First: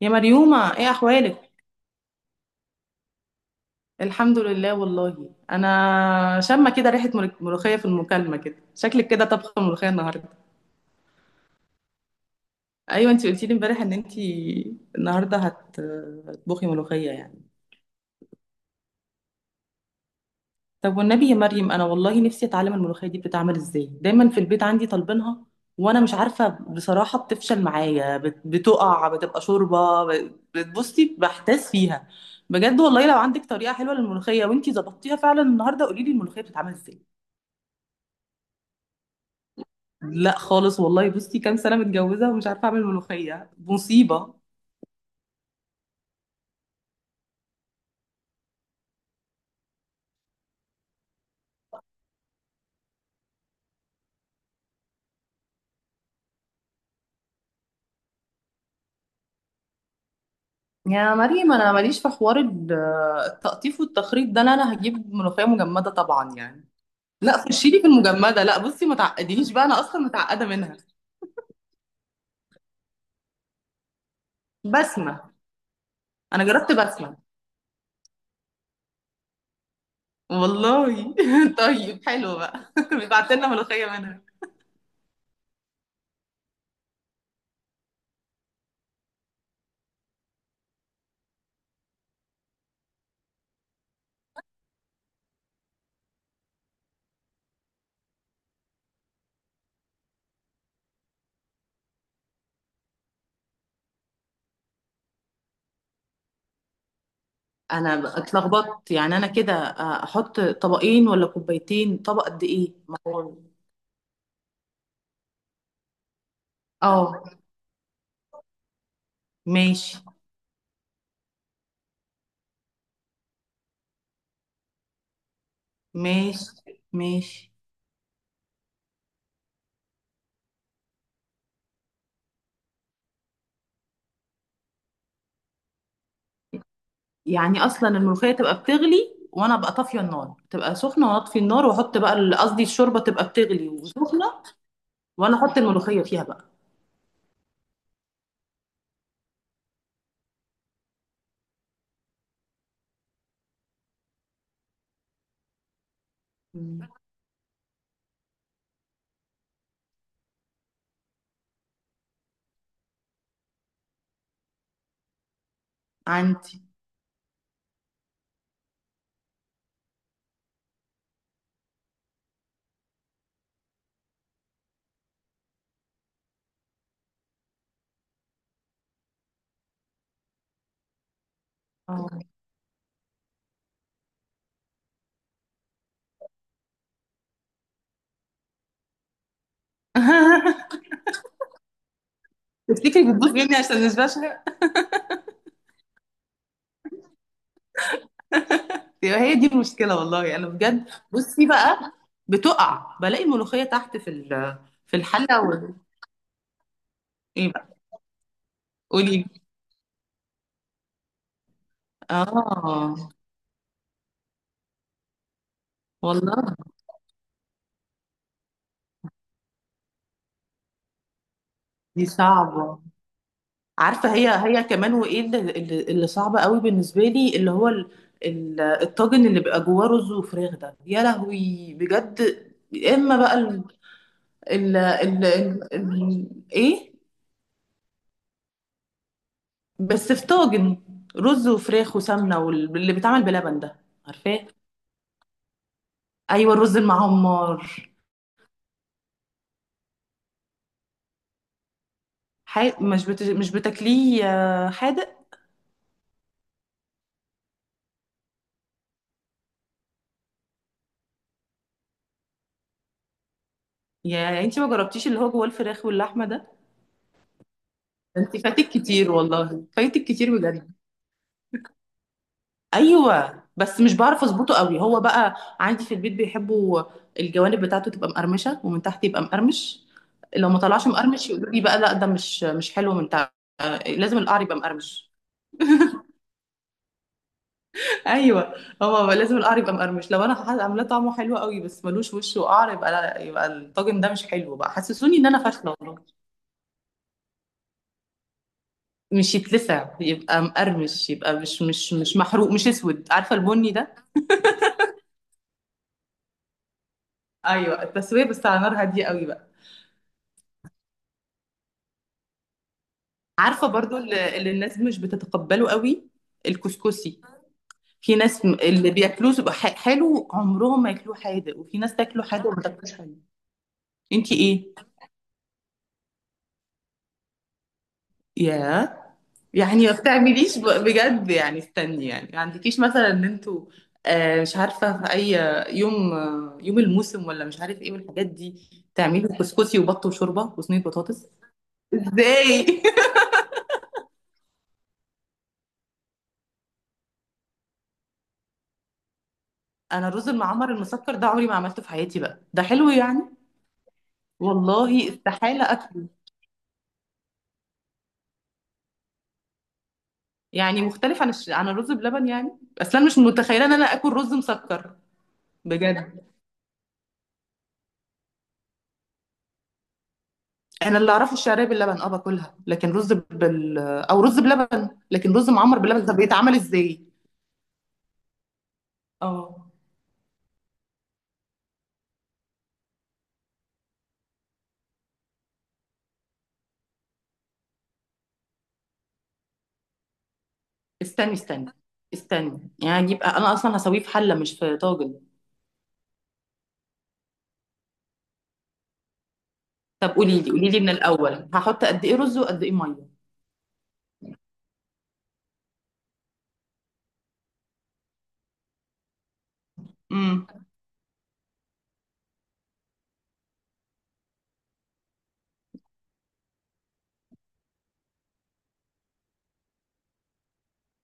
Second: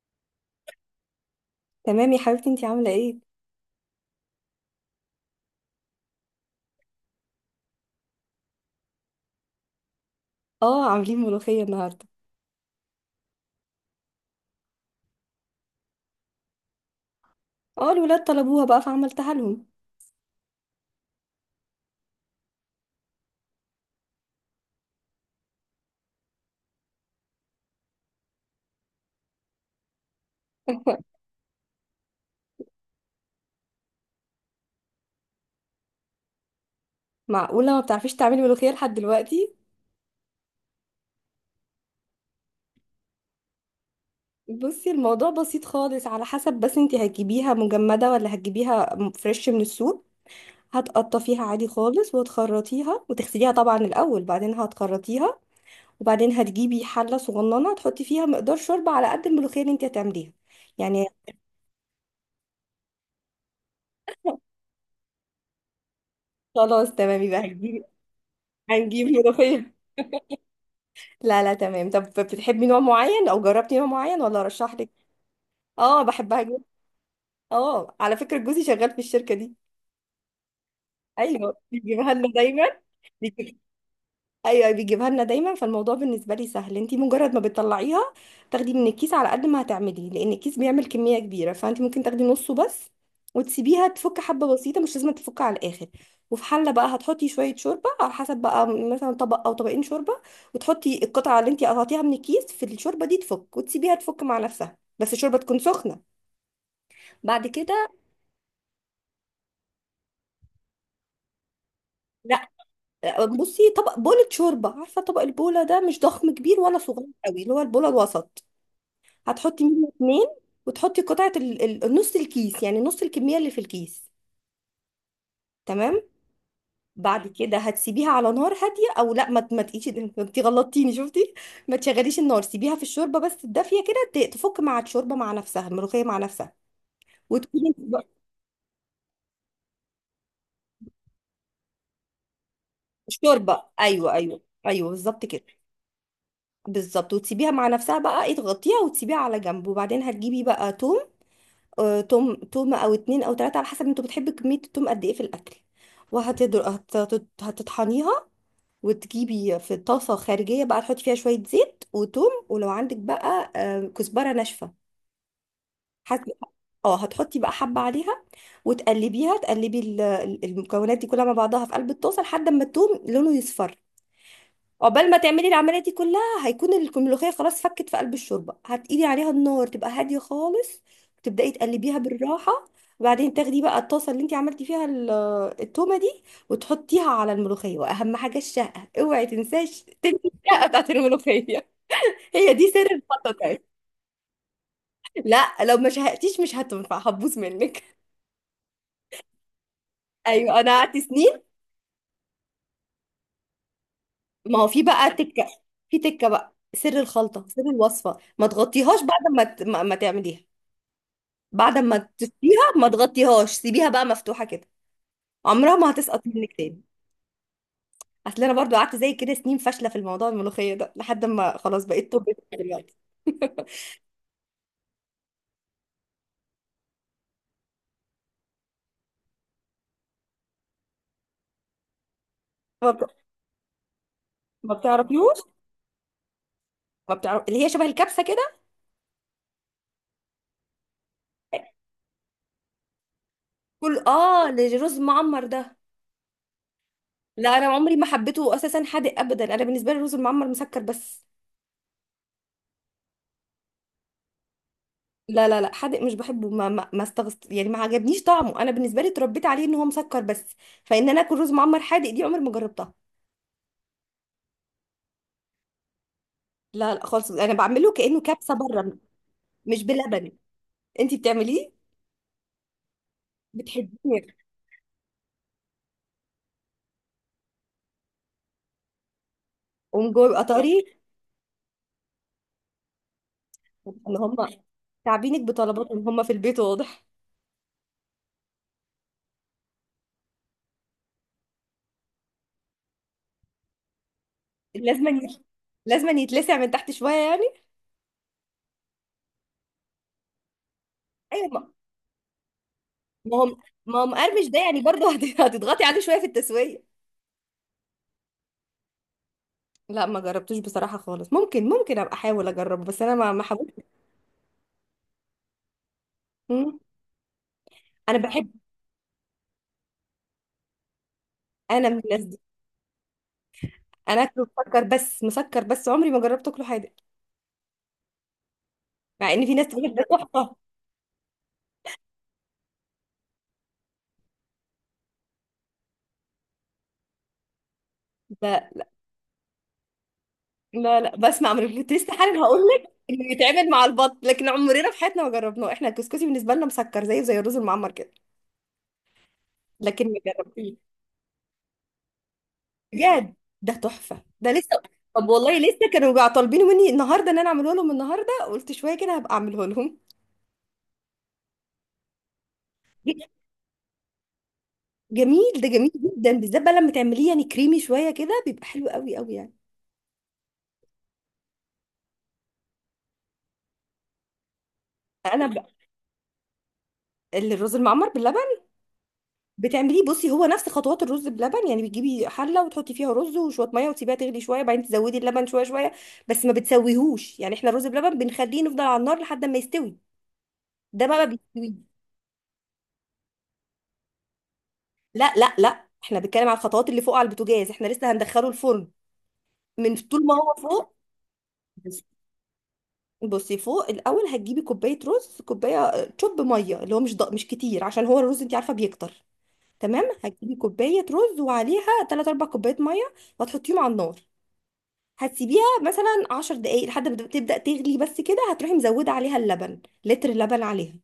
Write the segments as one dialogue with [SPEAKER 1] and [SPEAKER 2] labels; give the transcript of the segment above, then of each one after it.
[SPEAKER 1] يا مريومة، ايه احوالك؟
[SPEAKER 2] تمام يا حبيبتي، انتي عاملة ايه؟
[SPEAKER 1] الحمد لله، والله انا شامه كده ريحه ملوخيه في المكالمه، كده شكلك كده طبخه ملوخيه النهارده.
[SPEAKER 2] اه، عاملين ملوخية النهاردة.
[SPEAKER 1] ايوه، انت قلتي لي امبارح ان انت النهارده هتطبخي ملوخيه يعني.
[SPEAKER 2] اه، الولاد طلبوها بقى فعملتها لهم.
[SPEAKER 1] طب والنبي يا مريم، انا والله نفسي اتعلم الملوخيه دي بتتعمل ازاي، دايما في البيت عندي طالبينها. وانا مش عارفه بصراحه، بتفشل معايا، بتقع، بتبقى شوربه، بتبصي بحتاس فيها. بجد والله، لو عندك طريقه حلوه للملوخيه وانتي ظبطتيها فعلا النهارده، قولي لي الملوخيه بتتعمل ازاي.
[SPEAKER 2] معقولة ما بتعرفيش تعملي ملوخية لحد دلوقتي؟
[SPEAKER 1] لا خالص والله، بصي كام سنة متجوزة ومش عارفة أعمل ملوخية، مصيبة.
[SPEAKER 2] بصي، الموضوع بسيط خالص، على حسب، بس انتي هتجيبيها مجمدة ولا هتجيبيها فريش من السوق؟ هتقطفيها عادي خالص وتخرطيها وتغسليها طبعا الأول، بعدين هتخرطيها. وبعدين هتجيبي حلة صغننة تحطي فيها مقدار شوربة على قد الملوخية اللي انتي هتعمليها يعني.
[SPEAKER 1] يا مريم، أنا ماليش في حوار التقطيف والتخريط ده، لا أنا هجيب ملوخية مجمدة طبعا يعني.
[SPEAKER 2] خلاص، تمام،
[SPEAKER 1] لا
[SPEAKER 2] يبقى
[SPEAKER 1] خشي لي
[SPEAKER 2] هتجيبي.
[SPEAKER 1] في المجمدة، لا بصي، ما
[SPEAKER 2] هنجيب
[SPEAKER 1] تعقدينيش بقى،
[SPEAKER 2] ملوخية.
[SPEAKER 1] أنا أصلا متعقدة منها.
[SPEAKER 2] لا لا، تمام. طب بتحبي نوع معين او جربتي نوع معين ولا ارشح لك؟
[SPEAKER 1] بسمة.
[SPEAKER 2] اه، بحبها
[SPEAKER 1] أنا
[SPEAKER 2] جدا.
[SPEAKER 1] جربت بسمة.
[SPEAKER 2] اه، على فكرة جوزي شغال في الشركة دي.
[SPEAKER 1] والله
[SPEAKER 2] ايوه،
[SPEAKER 1] طيب
[SPEAKER 2] بيجيبها لنا
[SPEAKER 1] حلو
[SPEAKER 2] دايما.
[SPEAKER 1] بقى. بيبعت لنا ملوخية منها.
[SPEAKER 2] فالموضوع بالنسبه لي سهل، انت مجرد ما بتطلعيها تاخدي من الكيس على قد ما هتعملي، لان الكيس بيعمل كميه كبيره، فانت ممكن تاخدي نصه بس. وتسيبيها تفك حبه بسيطه، مش لازم تفك على الاخر. وفي حله بقى هتحطي شويه شوربه، على حسب بقى، مثلا طبق او طبقين شوربه. وتحطي القطعه اللي انت قطعتيها من الكيس في الشوربه دي، تفك وتسيبيها تفك مع نفسها، بس الشوربه تكون سخنه. بعد كده.
[SPEAKER 1] أنا بقى اتلخبطت يعني، أنا كده أحط طبقين ولا كوبايتين؟ طبق قد
[SPEAKER 2] لا،
[SPEAKER 1] إيه؟ ما هو-
[SPEAKER 2] بصي، طبق بولة شوربه، عارفه طبق البوله ده مش ضخم كبير ولا صغير
[SPEAKER 1] اه.
[SPEAKER 2] قوي، اللي هو البوله الوسط. هتحطي منه
[SPEAKER 1] ماشي.
[SPEAKER 2] اتنين. وتحطي قطعة نص الكيس، يعني نص الكمية اللي في الكيس. تمام.
[SPEAKER 1] ماشي.
[SPEAKER 2] بعد
[SPEAKER 1] ماشي.
[SPEAKER 2] كده هتسيبيها على نار هادية، او لا، ما تقيش. انت غلطتيني شفتي. ما تشغليش النار، سيبيها في الشوربة بس الدافية كده تفك مع الشوربة مع نفسها، الملوخية مع نفسها.
[SPEAKER 1] يعني
[SPEAKER 2] وتكوني
[SPEAKER 1] اصلا الملوخيه تبقى بتغلي وانا ابقى طافيه النار، تبقى سخنه وانا اطفي النار واحط بقى قصدي الشوربه تبقى
[SPEAKER 2] الشوربة،
[SPEAKER 1] بتغلي
[SPEAKER 2] ايوه،
[SPEAKER 1] وسخنه.
[SPEAKER 2] ايوه. ايوه بالظبط
[SPEAKER 1] وانا
[SPEAKER 2] كده.
[SPEAKER 1] احط الملوخيه فيها بقى.
[SPEAKER 2] بالظبط، وتسيبيها مع نفسها بقى، ايه، تغطيها وتسيبيها على جنب. وبعدين هتجيبي بقى توم، توم، تومة أو اتنين أو تلاتة، على حسب انتوا بتحبوا كمية التوم قد ايه في الأكل.
[SPEAKER 1] مم.
[SPEAKER 2] هتطحنيها. وتجيبي في طاسة خارجية بقى، تحطي فيها شوية زيت وتوم، ولو عندك بقى كزبرة ناشفة حسب.
[SPEAKER 1] عندي.
[SPEAKER 2] اه، هتحطي بقى حبة عليها. وتقلبيها المكونات دي كلها مع بعضها في قلب الطاسة لحد ما التوم لونه يصفر. عقبال ما تعملي العمليه دي كلها، هيكون الملوخيه خلاص فكت في قلب الشوربه. هتقيلي عليها النار تبقى هاديه خالص، وتبداي تقلبيها
[SPEAKER 1] اه.
[SPEAKER 2] بالراحه. وبعدين تاخدي بقى الطاسه اللي انت عملتي فيها التومه دي وتحطيها على الملوخيه. واهم حاجه الشقه، اوعي تنساش تنسي الشقه بتاعت الملوخيه، هي دي سر
[SPEAKER 1] تفتكري بتبوظ
[SPEAKER 2] الخطه
[SPEAKER 1] مني
[SPEAKER 2] يعني.
[SPEAKER 1] عشان مش بشهق؟
[SPEAKER 2] لا، لو ما شهقتيش مش هتنفع، هتبوظ منك.
[SPEAKER 1] يبقى هي دي المشكله والله، انا
[SPEAKER 2] ايوه، انا
[SPEAKER 1] بجد،
[SPEAKER 2] قعدت سنين.
[SPEAKER 1] بصي بقى. بتقع بلاقي الملوخيه تحت في
[SPEAKER 2] ما هو في
[SPEAKER 1] في
[SPEAKER 2] بقى
[SPEAKER 1] الحله
[SPEAKER 2] تكه، في تكه بقى سر الخلطه،
[SPEAKER 1] ايه
[SPEAKER 2] سر
[SPEAKER 1] بقى،
[SPEAKER 2] الوصفه، ما تغطيهاش
[SPEAKER 1] قولي لي.
[SPEAKER 2] بعد ما تعمليها. بعد ما تسقيها ما
[SPEAKER 1] اه.
[SPEAKER 2] تغطيهاش، سيبيها بقى مفتوحة كده، عمرها ما هتسقط
[SPEAKER 1] والله
[SPEAKER 2] منك تاني. اصل انا برضو قعدت زي كده سنين فاشلة في الموضوع الملوخية ده، لحد ما خلاص
[SPEAKER 1] دي
[SPEAKER 2] بقيت توب
[SPEAKER 1] صعبه.
[SPEAKER 2] دلوقتي.
[SPEAKER 1] عارفه هي. هي كمان، وايه اللي صعب قوي بالنسبه لي، اللي هو الطاجن اللي بيبقى جواه رز وفراخ ده، يا لهوي بجد.
[SPEAKER 2] ما
[SPEAKER 1] يا
[SPEAKER 2] بت-
[SPEAKER 1] اما بقى ال
[SPEAKER 2] ما
[SPEAKER 1] ال ال
[SPEAKER 2] بتعرفيوش.
[SPEAKER 1] ال ال ايه؟
[SPEAKER 2] ما بتعرف اللي هي شبه الكبسة كده.
[SPEAKER 1] بس في طاجن، رز وفراخ وسمنه، واللي بيتعمل بلبن ده.
[SPEAKER 2] كل
[SPEAKER 1] عارفاه؟
[SPEAKER 2] الرز معمر ده.
[SPEAKER 1] ايوه، الرز
[SPEAKER 2] لا، انا
[SPEAKER 1] المعمر.
[SPEAKER 2] عمري ما حبيته اساسا، حادق ابدا، انا بالنسبة لي الرز المعمر مسكر بس.
[SPEAKER 1] مش بتاكليه حادق؟
[SPEAKER 2] لا لا لا، حادق مش بحبه، ما استغست يعني، ما عجبنيش طعمه، انا بالنسبة لي اتربيت عليه ان هو مسكر بس، فان انا اكل رز معمر حادق دي عمري ما جربتها.
[SPEAKER 1] يا انت ما جربتيش اللي هو جواه الفراخ واللحمه ده؟
[SPEAKER 2] لا لا خالص، انا بعمله كانه
[SPEAKER 1] انت
[SPEAKER 2] كبسه،
[SPEAKER 1] فاتك
[SPEAKER 2] بره،
[SPEAKER 1] كتير، والله
[SPEAKER 2] مش
[SPEAKER 1] فاتك
[SPEAKER 2] بلبن.
[SPEAKER 1] كتير بجد.
[SPEAKER 2] انت بتعمليه؟
[SPEAKER 1] ايوه، بس مش
[SPEAKER 2] بتحبيه؟
[SPEAKER 1] بعرف اظبطه قوي هو بقى. عندي في البيت بيحبوا. الجوانب بتاعته تبقى مقرمشه، ومن تحت يبقى مقرمش.
[SPEAKER 2] ومن جوه بيبقى
[SPEAKER 1] لو ما
[SPEAKER 2] طري.
[SPEAKER 1] طلعش مقرمش يقولوا لي بقى، لا ده مش حلو من تحت. آه،
[SPEAKER 2] ان
[SPEAKER 1] لازم
[SPEAKER 2] هم
[SPEAKER 1] القعر يبقى مقرمش.
[SPEAKER 2] تعبينك بطلباتهم هم في البيت واضح.
[SPEAKER 1] ايوه. هو بقى لازم القعر يبقى مقرمش، لو انا عاملاه طعمه حلو قوي بس ملوش وش وقعر يبقى لا، يبقى الطاجن ده مش حلو بقى،
[SPEAKER 2] لازم
[SPEAKER 1] حسسوني ان انا
[SPEAKER 2] يت...
[SPEAKER 1] فاشله والله.
[SPEAKER 2] لازم يتلسع من تحت شويه يعني.
[SPEAKER 1] مش يتلسع، يبقى مقرمش، يبقى
[SPEAKER 2] ايوه،
[SPEAKER 1] مش مش مش محروق، مش اسود، عارفه
[SPEAKER 2] ما هم
[SPEAKER 1] البني ده.
[SPEAKER 2] ما هم مقرمش ده يعني، برضه هتضغطي عليه شويه في التسويه.
[SPEAKER 1] ايوه، التسويه بس على نار هاديه قوي بقى.
[SPEAKER 2] لا، ما جربتوش بصراحه خالص، ممكن ابقى احاول اجربه، بس انا ما
[SPEAKER 1] عارفة
[SPEAKER 2] حاولتش.
[SPEAKER 1] برضو اللي الناس مش بتتقبله قوي.
[SPEAKER 2] مم.
[SPEAKER 1] الكسكسي. في
[SPEAKER 2] انا
[SPEAKER 1] ناس
[SPEAKER 2] بحب،
[SPEAKER 1] اللي بياكلوه بيبقى حلو عمرهم ما ياكلوه حادق، وفي
[SPEAKER 2] انا
[SPEAKER 1] ناس
[SPEAKER 2] من الناس
[SPEAKER 1] تاكله
[SPEAKER 2] دي.
[SPEAKER 1] حادق وما تاكلوش حلو.
[SPEAKER 2] انا
[SPEAKER 1] انتي
[SPEAKER 2] اكله
[SPEAKER 1] ايه؟
[SPEAKER 2] مسكر بس، مسكر بس، عمري ما جربت اكله حادق،
[SPEAKER 1] يا.
[SPEAKER 2] مع ان في ناس تقول
[SPEAKER 1] يعني ما
[SPEAKER 2] لك ده تحفه.
[SPEAKER 1] بتعمليش بجد يعني، استني يعني، ما عندكيش مثلا ان انتوا مش عارفة في اي يوم، يوم الموسم ولا مش عارف ايه، والحاجات دي.
[SPEAKER 2] لا
[SPEAKER 1] تعملوا كسكسي وبط وشوربة وصينية
[SPEAKER 2] لا لا،
[SPEAKER 1] بطاطس؟
[SPEAKER 2] بسمع من البلوتيست حالا هقول
[SPEAKER 1] ازاي؟
[SPEAKER 2] لك انه يتعمل مع البط، لكن عمرنا في حياتنا ما جربناه، احنا الكسكسي بالنسبه لنا مسكر، زيه زي الرز المعمر كده. لكن
[SPEAKER 1] انا
[SPEAKER 2] ما
[SPEAKER 1] الرز المعمر
[SPEAKER 2] جربتيه.
[SPEAKER 1] المسكر ده عمري ما عملته في حياتي بقى، ده حلو يعني؟
[SPEAKER 2] بجد، ده تحفه ده لسه.
[SPEAKER 1] والله
[SPEAKER 2] طب والله
[SPEAKER 1] استحالة
[SPEAKER 2] لسه
[SPEAKER 1] اكله.
[SPEAKER 2] كانوا بقى طالبينه مني النهارده، ان انا اعمله لهم النهارده قلت شويه كده هبقى اعمله لهم.
[SPEAKER 1] يعني مختلف عن عن الرز بلبن، يعني اصل انا مش متخيله ان انا اكل رز مسكر.
[SPEAKER 2] جميل، ده جميل
[SPEAKER 1] بجد.
[SPEAKER 2] جدا، بالذات بقى لما تعمليه يعني كريمي شويه كده بيبقى حلو قوي قوي يعني.
[SPEAKER 1] انا اللي اعرفه الشعريه باللبن، باكلها لكن رز او رز بلبن، لكن
[SPEAKER 2] انا
[SPEAKER 1] رز
[SPEAKER 2] بقى
[SPEAKER 1] معمر باللبن ده بيتعمل ازاي؟
[SPEAKER 2] الرز المعمر باللبن
[SPEAKER 1] اه.
[SPEAKER 2] بتعمليه، بصي هو نفس خطوات الرز بلبن، يعني بتجيبي حله وتحطي فيها رز وشويه ميه وتسيبيها تغلي شويه، بعدين تزودي اللبن شويه شويه. بس ما بتسويهوش يعني، احنا الرز بلبن بنخليه نفضل على النار لحد ما يستوي، ده بقى ما
[SPEAKER 1] استني استني
[SPEAKER 2] بيستوي.
[SPEAKER 1] استني، يعني يبقى انا اصلا هسويه في حله مش في طاجن؟
[SPEAKER 2] لا لا لا، احنا بنتكلم على الخطوات اللي فوق على البوتاجاز، احنا لسه هندخله الفرن من
[SPEAKER 1] طب
[SPEAKER 2] طول ما
[SPEAKER 1] قولي لي
[SPEAKER 2] هو
[SPEAKER 1] قولي لي، من
[SPEAKER 2] فوق.
[SPEAKER 1] الاول هحط
[SPEAKER 2] بس-
[SPEAKER 1] قد ايه رز وقد ايه ميه؟
[SPEAKER 2] بصي فوق الاول، هتجيبي كوبايه رز، كوبايه شوب ميه، اللي هو مش كتير، عشان هو الرز انت عارفه بيكتر. تمام،
[SPEAKER 1] امم.
[SPEAKER 2] هتجيبي كوبايه رز وعليها 3 4 كوبايات ميه، وهتحطيهم على النار، هتسيبيها مثلا 10 دقايق لحد ما تبدأ تغلي، بس كده هتروحي مزودة عليها اللبن، لتر لبن عليها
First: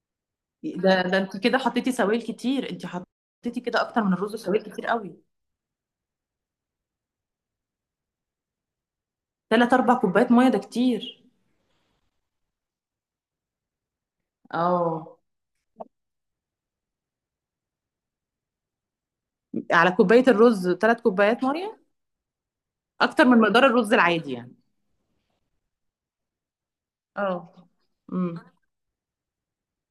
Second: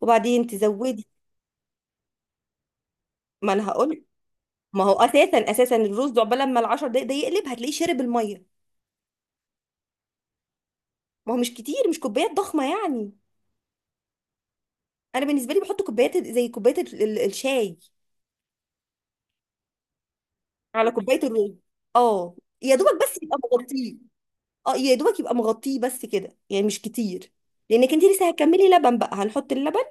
[SPEAKER 2] وبعدين
[SPEAKER 1] ده
[SPEAKER 2] تزودي.
[SPEAKER 1] ده انت كده حطيتي سوائل كتير، انت
[SPEAKER 2] ما
[SPEAKER 1] حطيتي
[SPEAKER 2] انا
[SPEAKER 1] كده
[SPEAKER 2] هقول،
[SPEAKER 1] اكتر من الرز سوائل
[SPEAKER 2] ما
[SPEAKER 1] كتير
[SPEAKER 2] هو
[SPEAKER 1] قوي.
[SPEAKER 2] اساسا الرز ده عقبال لما العشر دقايق ده يقلب هتلاقيه شرب المية.
[SPEAKER 1] 3 4 كوبايات ميه ده كتير.
[SPEAKER 2] ما هو مش كتير، مش كوبايات ضخمة يعني،
[SPEAKER 1] اه،
[SPEAKER 2] انا بالنسبة لي بحط كوبايات زي كوباية الشاي،
[SPEAKER 1] على كوباية الرز
[SPEAKER 2] على
[SPEAKER 1] 3
[SPEAKER 2] كوباية
[SPEAKER 1] كوبايات
[SPEAKER 2] الرز.
[SPEAKER 1] مية.
[SPEAKER 2] اه، يا دوبك بس
[SPEAKER 1] أكتر
[SPEAKER 2] يبقى
[SPEAKER 1] من مقدار الرز
[SPEAKER 2] مغطيه.
[SPEAKER 1] العادي يعني.
[SPEAKER 2] اه، يا دوبك يبقى مغطيه بس كده يعني مش كتير،
[SPEAKER 1] اه.
[SPEAKER 2] لانك انت لسه
[SPEAKER 1] امم.
[SPEAKER 2] هتكملي لبن بقى. هنحط اللبن،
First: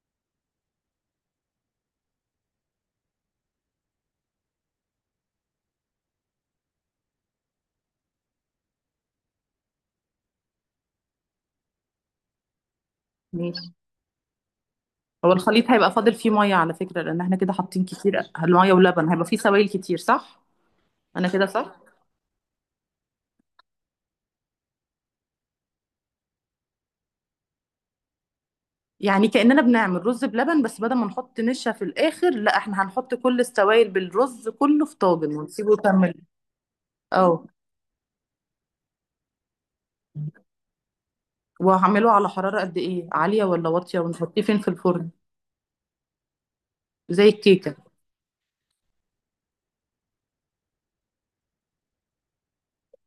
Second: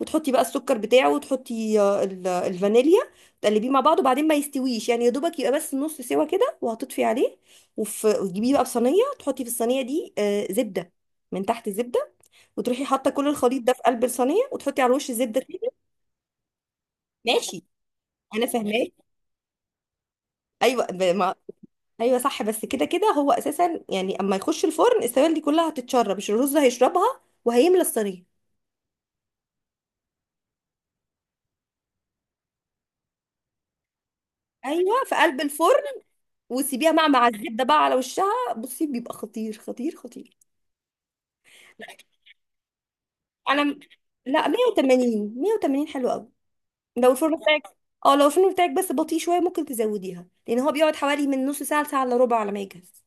[SPEAKER 2] وتحطي بقى السكر بتاعه، وتحطي الفانيليا، تقلبيه مع بعض، وبعدين ما يستويش يعني، يا دوبك يبقى بس نص سوا كده، وهتطفي عليه. وتجيبيه بقى في صينيه، تحطي في الصينيه دي زبده من تحت، زبده، وتروحي حاطه كل الخليط
[SPEAKER 1] ماشي.
[SPEAKER 2] ده في قلب الصينيه، وتحطي على الوش
[SPEAKER 1] هو
[SPEAKER 2] زبده
[SPEAKER 1] الخليط
[SPEAKER 2] تاني.
[SPEAKER 1] هيبقى فاضل فيه مية على فكرة، لأن احنا كده
[SPEAKER 2] ماشي،
[SPEAKER 1] حاطين كتير،
[SPEAKER 2] انا
[SPEAKER 1] المية
[SPEAKER 2] فاهماك.
[SPEAKER 1] ولبن هيبقى فيه سوائل كتير صح؟
[SPEAKER 2] ايوه،
[SPEAKER 1] أنا كده صح؟
[SPEAKER 2] ايوه صح، بس كده كده هو اساسا يعني اما يخش الفرن السوائل دي كلها هتتشرب، مش الرز هيشربها وهيملى الصينيه.
[SPEAKER 1] يعني كأننا بنعمل رز بلبن، بس بدل ما نحط نشا في الآخر، لا احنا هنحط كل السوائل بالرز كله في
[SPEAKER 2] ايوه في
[SPEAKER 1] طاجن
[SPEAKER 2] قلب
[SPEAKER 1] ونسيبه
[SPEAKER 2] الفرن،
[SPEAKER 1] يكمل.
[SPEAKER 2] وسيبيها مع
[SPEAKER 1] اه.
[SPEAKER 2] الزبده بقى على وشها. بصي بيبقى خطير، خطير، خطير. لا،
[SPEAKER 1] وهعمله على حرارة قد إيه؟ عالية
[SPEAKER 2] انا
[SPEAKER 1] ولا
[SPEAKER 2] م-
[SPEAKER 1] واطية؟ ونحطيه
[SPEAKER 2] لا
[SPEAKER 1] فين في الفرن؟
[SPEAKER 2] 180 180 حلو قوي، لو
[SPEAKER 1] زي
[SPEAKER 2] الفرن بتاعك.
[SPEAKER 1] الكيكة؟
[SPEAKER 2] اه، لو الفرن بتاعك بس بطيء شويه ممكن تزوديها، لان هو بيقعد حوالي من نص ساعه لساعه الا ربع على ما يجهز.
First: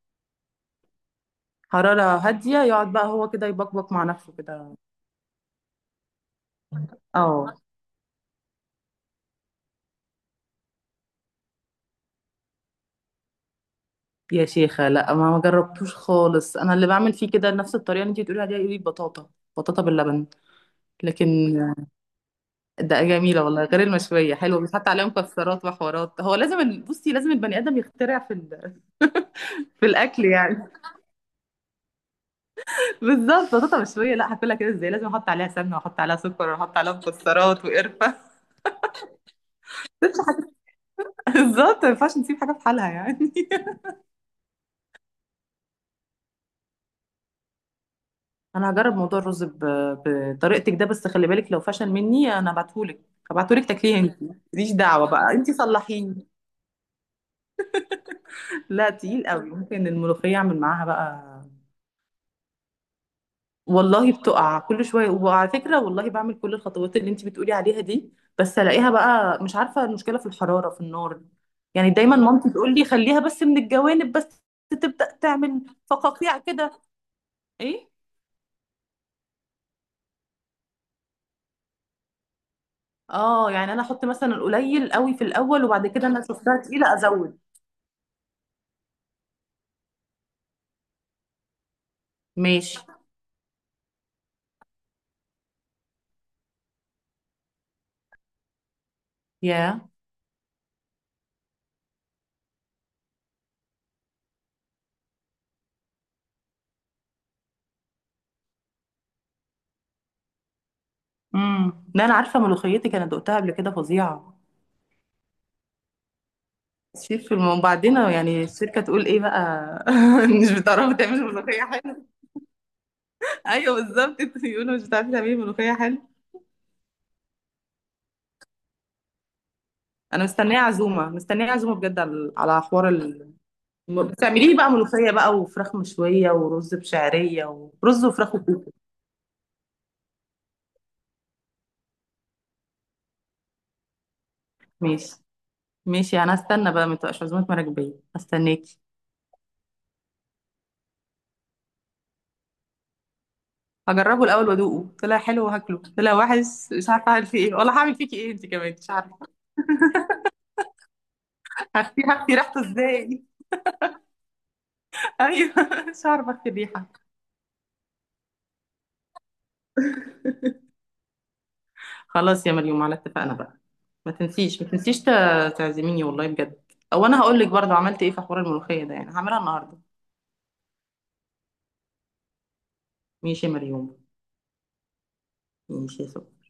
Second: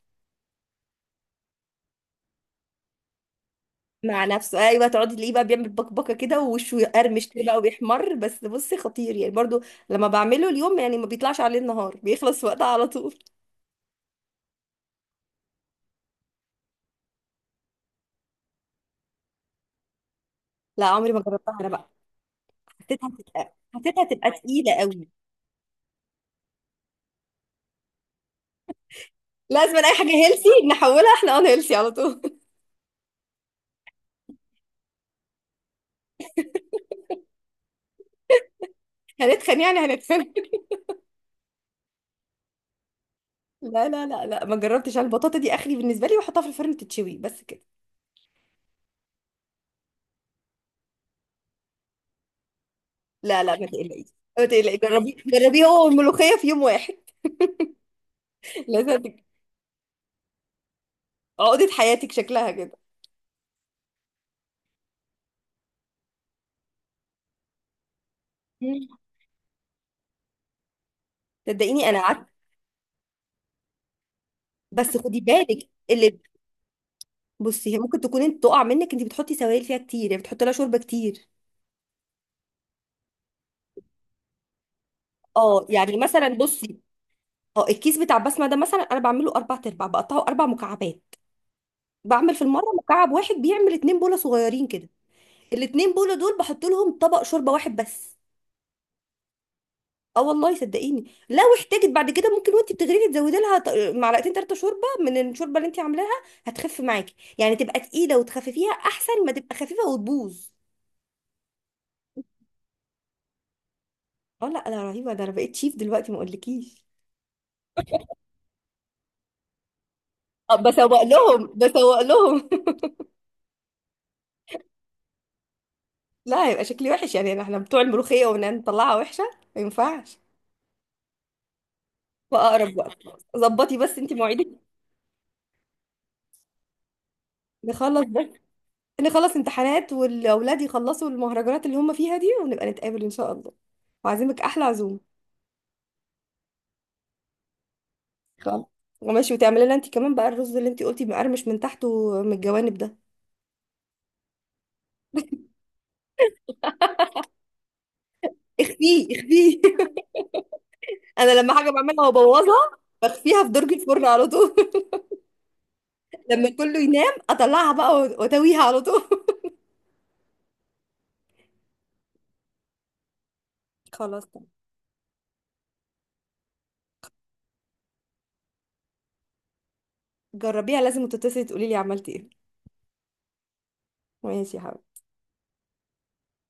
[SPEAKER 1] حرارة هادية، يقعد بقى هو كده يبقبق مع
[SPEAKER 2] مع
[SPEAKER 1] نفسه
[SPEAKER 2] نفسه،
[SPEAKER 1] كده.
[SPEAKER 2] ايوه، تقعدي تلاقيه بقى بيعمل بكبكه كده ووشه يقرمش كده
[SPEAKER 1] اه.
[SPEAKER 2] بقى وبيحمر، بس بصي خطير يعني برضو. لما بعمله اليوم يعني ما بيطلعش عليه النهار، بيخلص وقتها على طول.
[SPEAKER 1] يا شيخة لا، ما جربتوش خالص، انا اللي بعمل فيه كده نفس الطريقه اللي انت بتقولي عليها دي بطاطا. بطاطا باللبن،
[SPEAKER 2] لا عمري ما
[SPEAKER 1] لكن
[SPEAKER 2] جربتها انا بقى،
[SPEAKER 1] ده جميله والله، غير
[SPEAKER 2] حسيتها تبقى
[SPEAKER 1] المشويه حلوه
[SPEAKER 2] تقيله
[SPEAKER 1] بيتحط عليها
[SPEAKER 2] قوي.
[SPEAKER 1] مكسرات وحوارات، هو لازم بصي لازم البني ادم يخترع في
[SPEAKER 2] لازم
[SPEAKER 1] في
[SPEAKER 2] اي حاجه
[SPEAKER 1] الاكل
[SPEAKER 2] هيلسي
[SPEAKER 1] يعني.
[SPEAKER 2] نحولها احنا، انا هيلسي على طول.
[SPEAKER 1] بالظبط، بطاطا مشويه لا هاكلها كده ازاي، لازم احط عليها سمنه واحط عليها سكر واحط عليها مكسرات وقرفه.
[SPEAKER 2] هنتخن يعني هنتخن.
[SPEAKER 1] بالظبط، ما ينفعش نسيب حاجه في حالها يعني.
[SPEAKER 2] لا لا لا لا، ما جربتش انا البطاطا دي اخري بالنسبه لي، واحطها في الفرن تتشوي بس كده.
[SPEAKER 1] انا هجرب موضوع الرز بطريقتك ده، بس خلي بالك لو فشل مني انا هبعتهولك.
[SPEAKER 2] لا لا
[SPEAKER 1] هبعتهولك
[SPEAKER 2] ما
[SPEAKER 1] تاكليه
[SPEAKER 2] تقلقيش.
[SPEAKER 1] انت.
[SPEAKER 2] ما
[SPEAKER 1] ماليش
[SPEAKER 2] تقلقي،
[SPEAKER 1] دعوه
[SPEAKER 2] جربي
[SPEAKER 1] بقى، انت
[SPEAKER 2] جربيه هو
[SPEAKER 1] صلحيني.
[SPEAKER 2] والملوخيه في يوم واحد.
[SPEAKER 1] لا
[SPEAKER 2] لازم تج-
[SPEAKER 1] تقيل قوي، ممكن الملوخيه اعمل معاها بقى.
[SPEAKER 2] عقده حياتك شكلها كده.
[SPEAKER 1] والله بتقع كل شويه، وعلى فكره والله بعمل كل الخطوات اللي انت بتقولي عليها دي. بس
[SPEAKER 2] مم.
[SPEAKER 1] الاقيها بقى مش عارفه، المشكله في الحراره، في النار.
[SPEAKER 2] صدقيني
[SPEAKER 1] يعني
[SPEAKER 2] انا
[SPEAKER 1] دايما
[SPEAKER 2] قعدت.
[SPEAKER 1] مامتي تقول لي خليها بس من الجوانب بس.
[SPEAKER 2] بس
[SPEAKER 1] تبدا
[SPEAKER 2] خدي
[SPEAKER 1] تعمل
[SPEAKER 2] بالك اللي،
[SPEAKER 1] فقاقيع كده.
[SPEAKER 2] بصي هي
[SPEAKER 1] ايه.
[SPEAKER 2] ممكن تكون انت تقع منك، انت بتحطي سوائل فيها كتير يعني، بتحطي لها شوربه كتير.
[SPEAKER 1] اه، يعني انا احط مثلا القليل قوي في الاول،
[SPEAKER 2] اه
[SPEAKER 1] وبعد
[SPEAKER 2] يعني
[SPEAKER 1] كده انا
[SPEAKER 2] مثلا
[SPEAKER 1] شفتها
[SPEAKER 2] بصي،
[SPEAKER 1] تقيله ازود.
[SPEAKER 2] اه الكيس بتاع بسمه ده، مثلا انا بعمله اربع ارباع بقطعه اربع مكعبات، بعمل في المره
[SPEAKER 1] ماشي.
[SPEAKER 2] مكعب واحد بيعمل اتنين بوله صغيرين كده. الاتنين بوله دول بحط لهم طبق شوربه واحد بس.
[SPEAKER 1] ياه.
[SPEAKER 2] اه والله صدقيني، لو احتاجت بعد كده ممكن وانت بتغرفي تزودي لها معلقتين ثلاثه شوربه من الشوربه اللي انت عاملاها، هتخف معاكي يعني، تبقى تقيله وتخففيها احسن ما تبقى خفيفه وتبوظ.
[SPEAKER 1] امم. لا انا عارفه ملوخيتك، انا دقتها قبل كده، فظيعه.
[SPEAKER 2] اه، لا انا رهيبه، ده انا بقيت شيف دلوقتي ما اقولكيش.
[SPEAKER 1] شيف في وبعدين يعني الشركه تقول ايه بقى؟ مش بتعرفي
[SPEAKER 2] بسوق
[SPEAKER 1] تعملي
[SPEAKER 2] لهم،
[SPEAKER 1] ملوخيه
[SPEAKER 2] بسوق
[SPEAKER 1] حلوه.
[SPEAKER 2] لهم.
[SPEAKER 1] ايوه بالظبط. يقولوا مش بتعرفي تعملي ملوخيه حلوه.
[SPEAKER 2] لا هيبقى شكلي وحش يعني، احنا بتوع الملوخيه ونطلعها وحشه، ما ينفعش.
[SPEAKER 1] انا مستنيه عزومه مستنيه عزومه بجد، على
[SPEAKER 2] فاقرب
[SPEAKER 1] حوار
[SPEAKER 2] وقت، ظبطي بس انت مواعيدك.
[SPEAKER 1] بتعمليه بقى ملوخيه بقى، وفراخ مشويه، ورز بشعريه،
[SPEAKER 2] نخلص
[SPEAKER 1] ورز
[SPEAKER 2] بس،
[SPEAKER 1] وفراخ وكوكو.
[SPEAKER 2] نخلص امتحانات والاولاد يخلصوا المهرجانات اللي هم فيها دي، ونبقى نتقابل ان شاء الله، وعازمك احلى عزومه.
[SPEAKER 1] ماشي. ماشي، انا هستنى بقى، ما تبقاش عزومه مراكبيه،
[SPEAKER 2] خلاص.
[SPEAKER 1] هستناكي.
[SPEAKER 2] وماشي، وتعملي لنا انت كمان بقى الرز اللي انت قلتي مقرمش من تحت ومن الجوانب ده.
[SPEAKER 1] هجربه الاول وادوقه، طلع حلو وهاكله، طلع وحش مش عارفه اعمل فيه ايه، ولا هعمل فيكي ايه انت كمان مش
[SPEAKER 2] اخفيه
[SPEAKER 1] عارفه.
[SPEAKER 2] اخفيه. انا لما حاجه
[SPEAKER 1] هخفي
[SPEAKER 2] بعملها
[SPEAKER 1] هخفي ريحته
[SPEAKER 2] وابوظها
[SPEAKER 1] ازاي؟
[SPEAKER 2] بخفيها في درج الفرن على طول،
[SPEAKER 1] ايوه. مش عارفه اخفي
[SPEAKER 2] لما كله
[SPEAKER 1] الريحه.
[SPEAKER 2] ينام اطلعها بقى واتويها على طول.
[SPEAKER 1] خلاص يا مريم، على اتفقنا بقى. ما
[SPEAKER 2] خلاص تمام.
[SPEAKER 1] تنسيش ما تنسيش تعزميني والله بجد. او انا هقول لك برضه عملت ايه في حوار الملوخيه ده، يعني هعملها النهارده.
[SPEAKER 2] جربيها، لازم تتصلي تقولي لي عملتي ايه.
[SPEAKER 1] ماشي يا مريم.
[SPEAKER 2] ماشي يا حبيبتي.
[SPEAKER 1] ماشي يا سكر.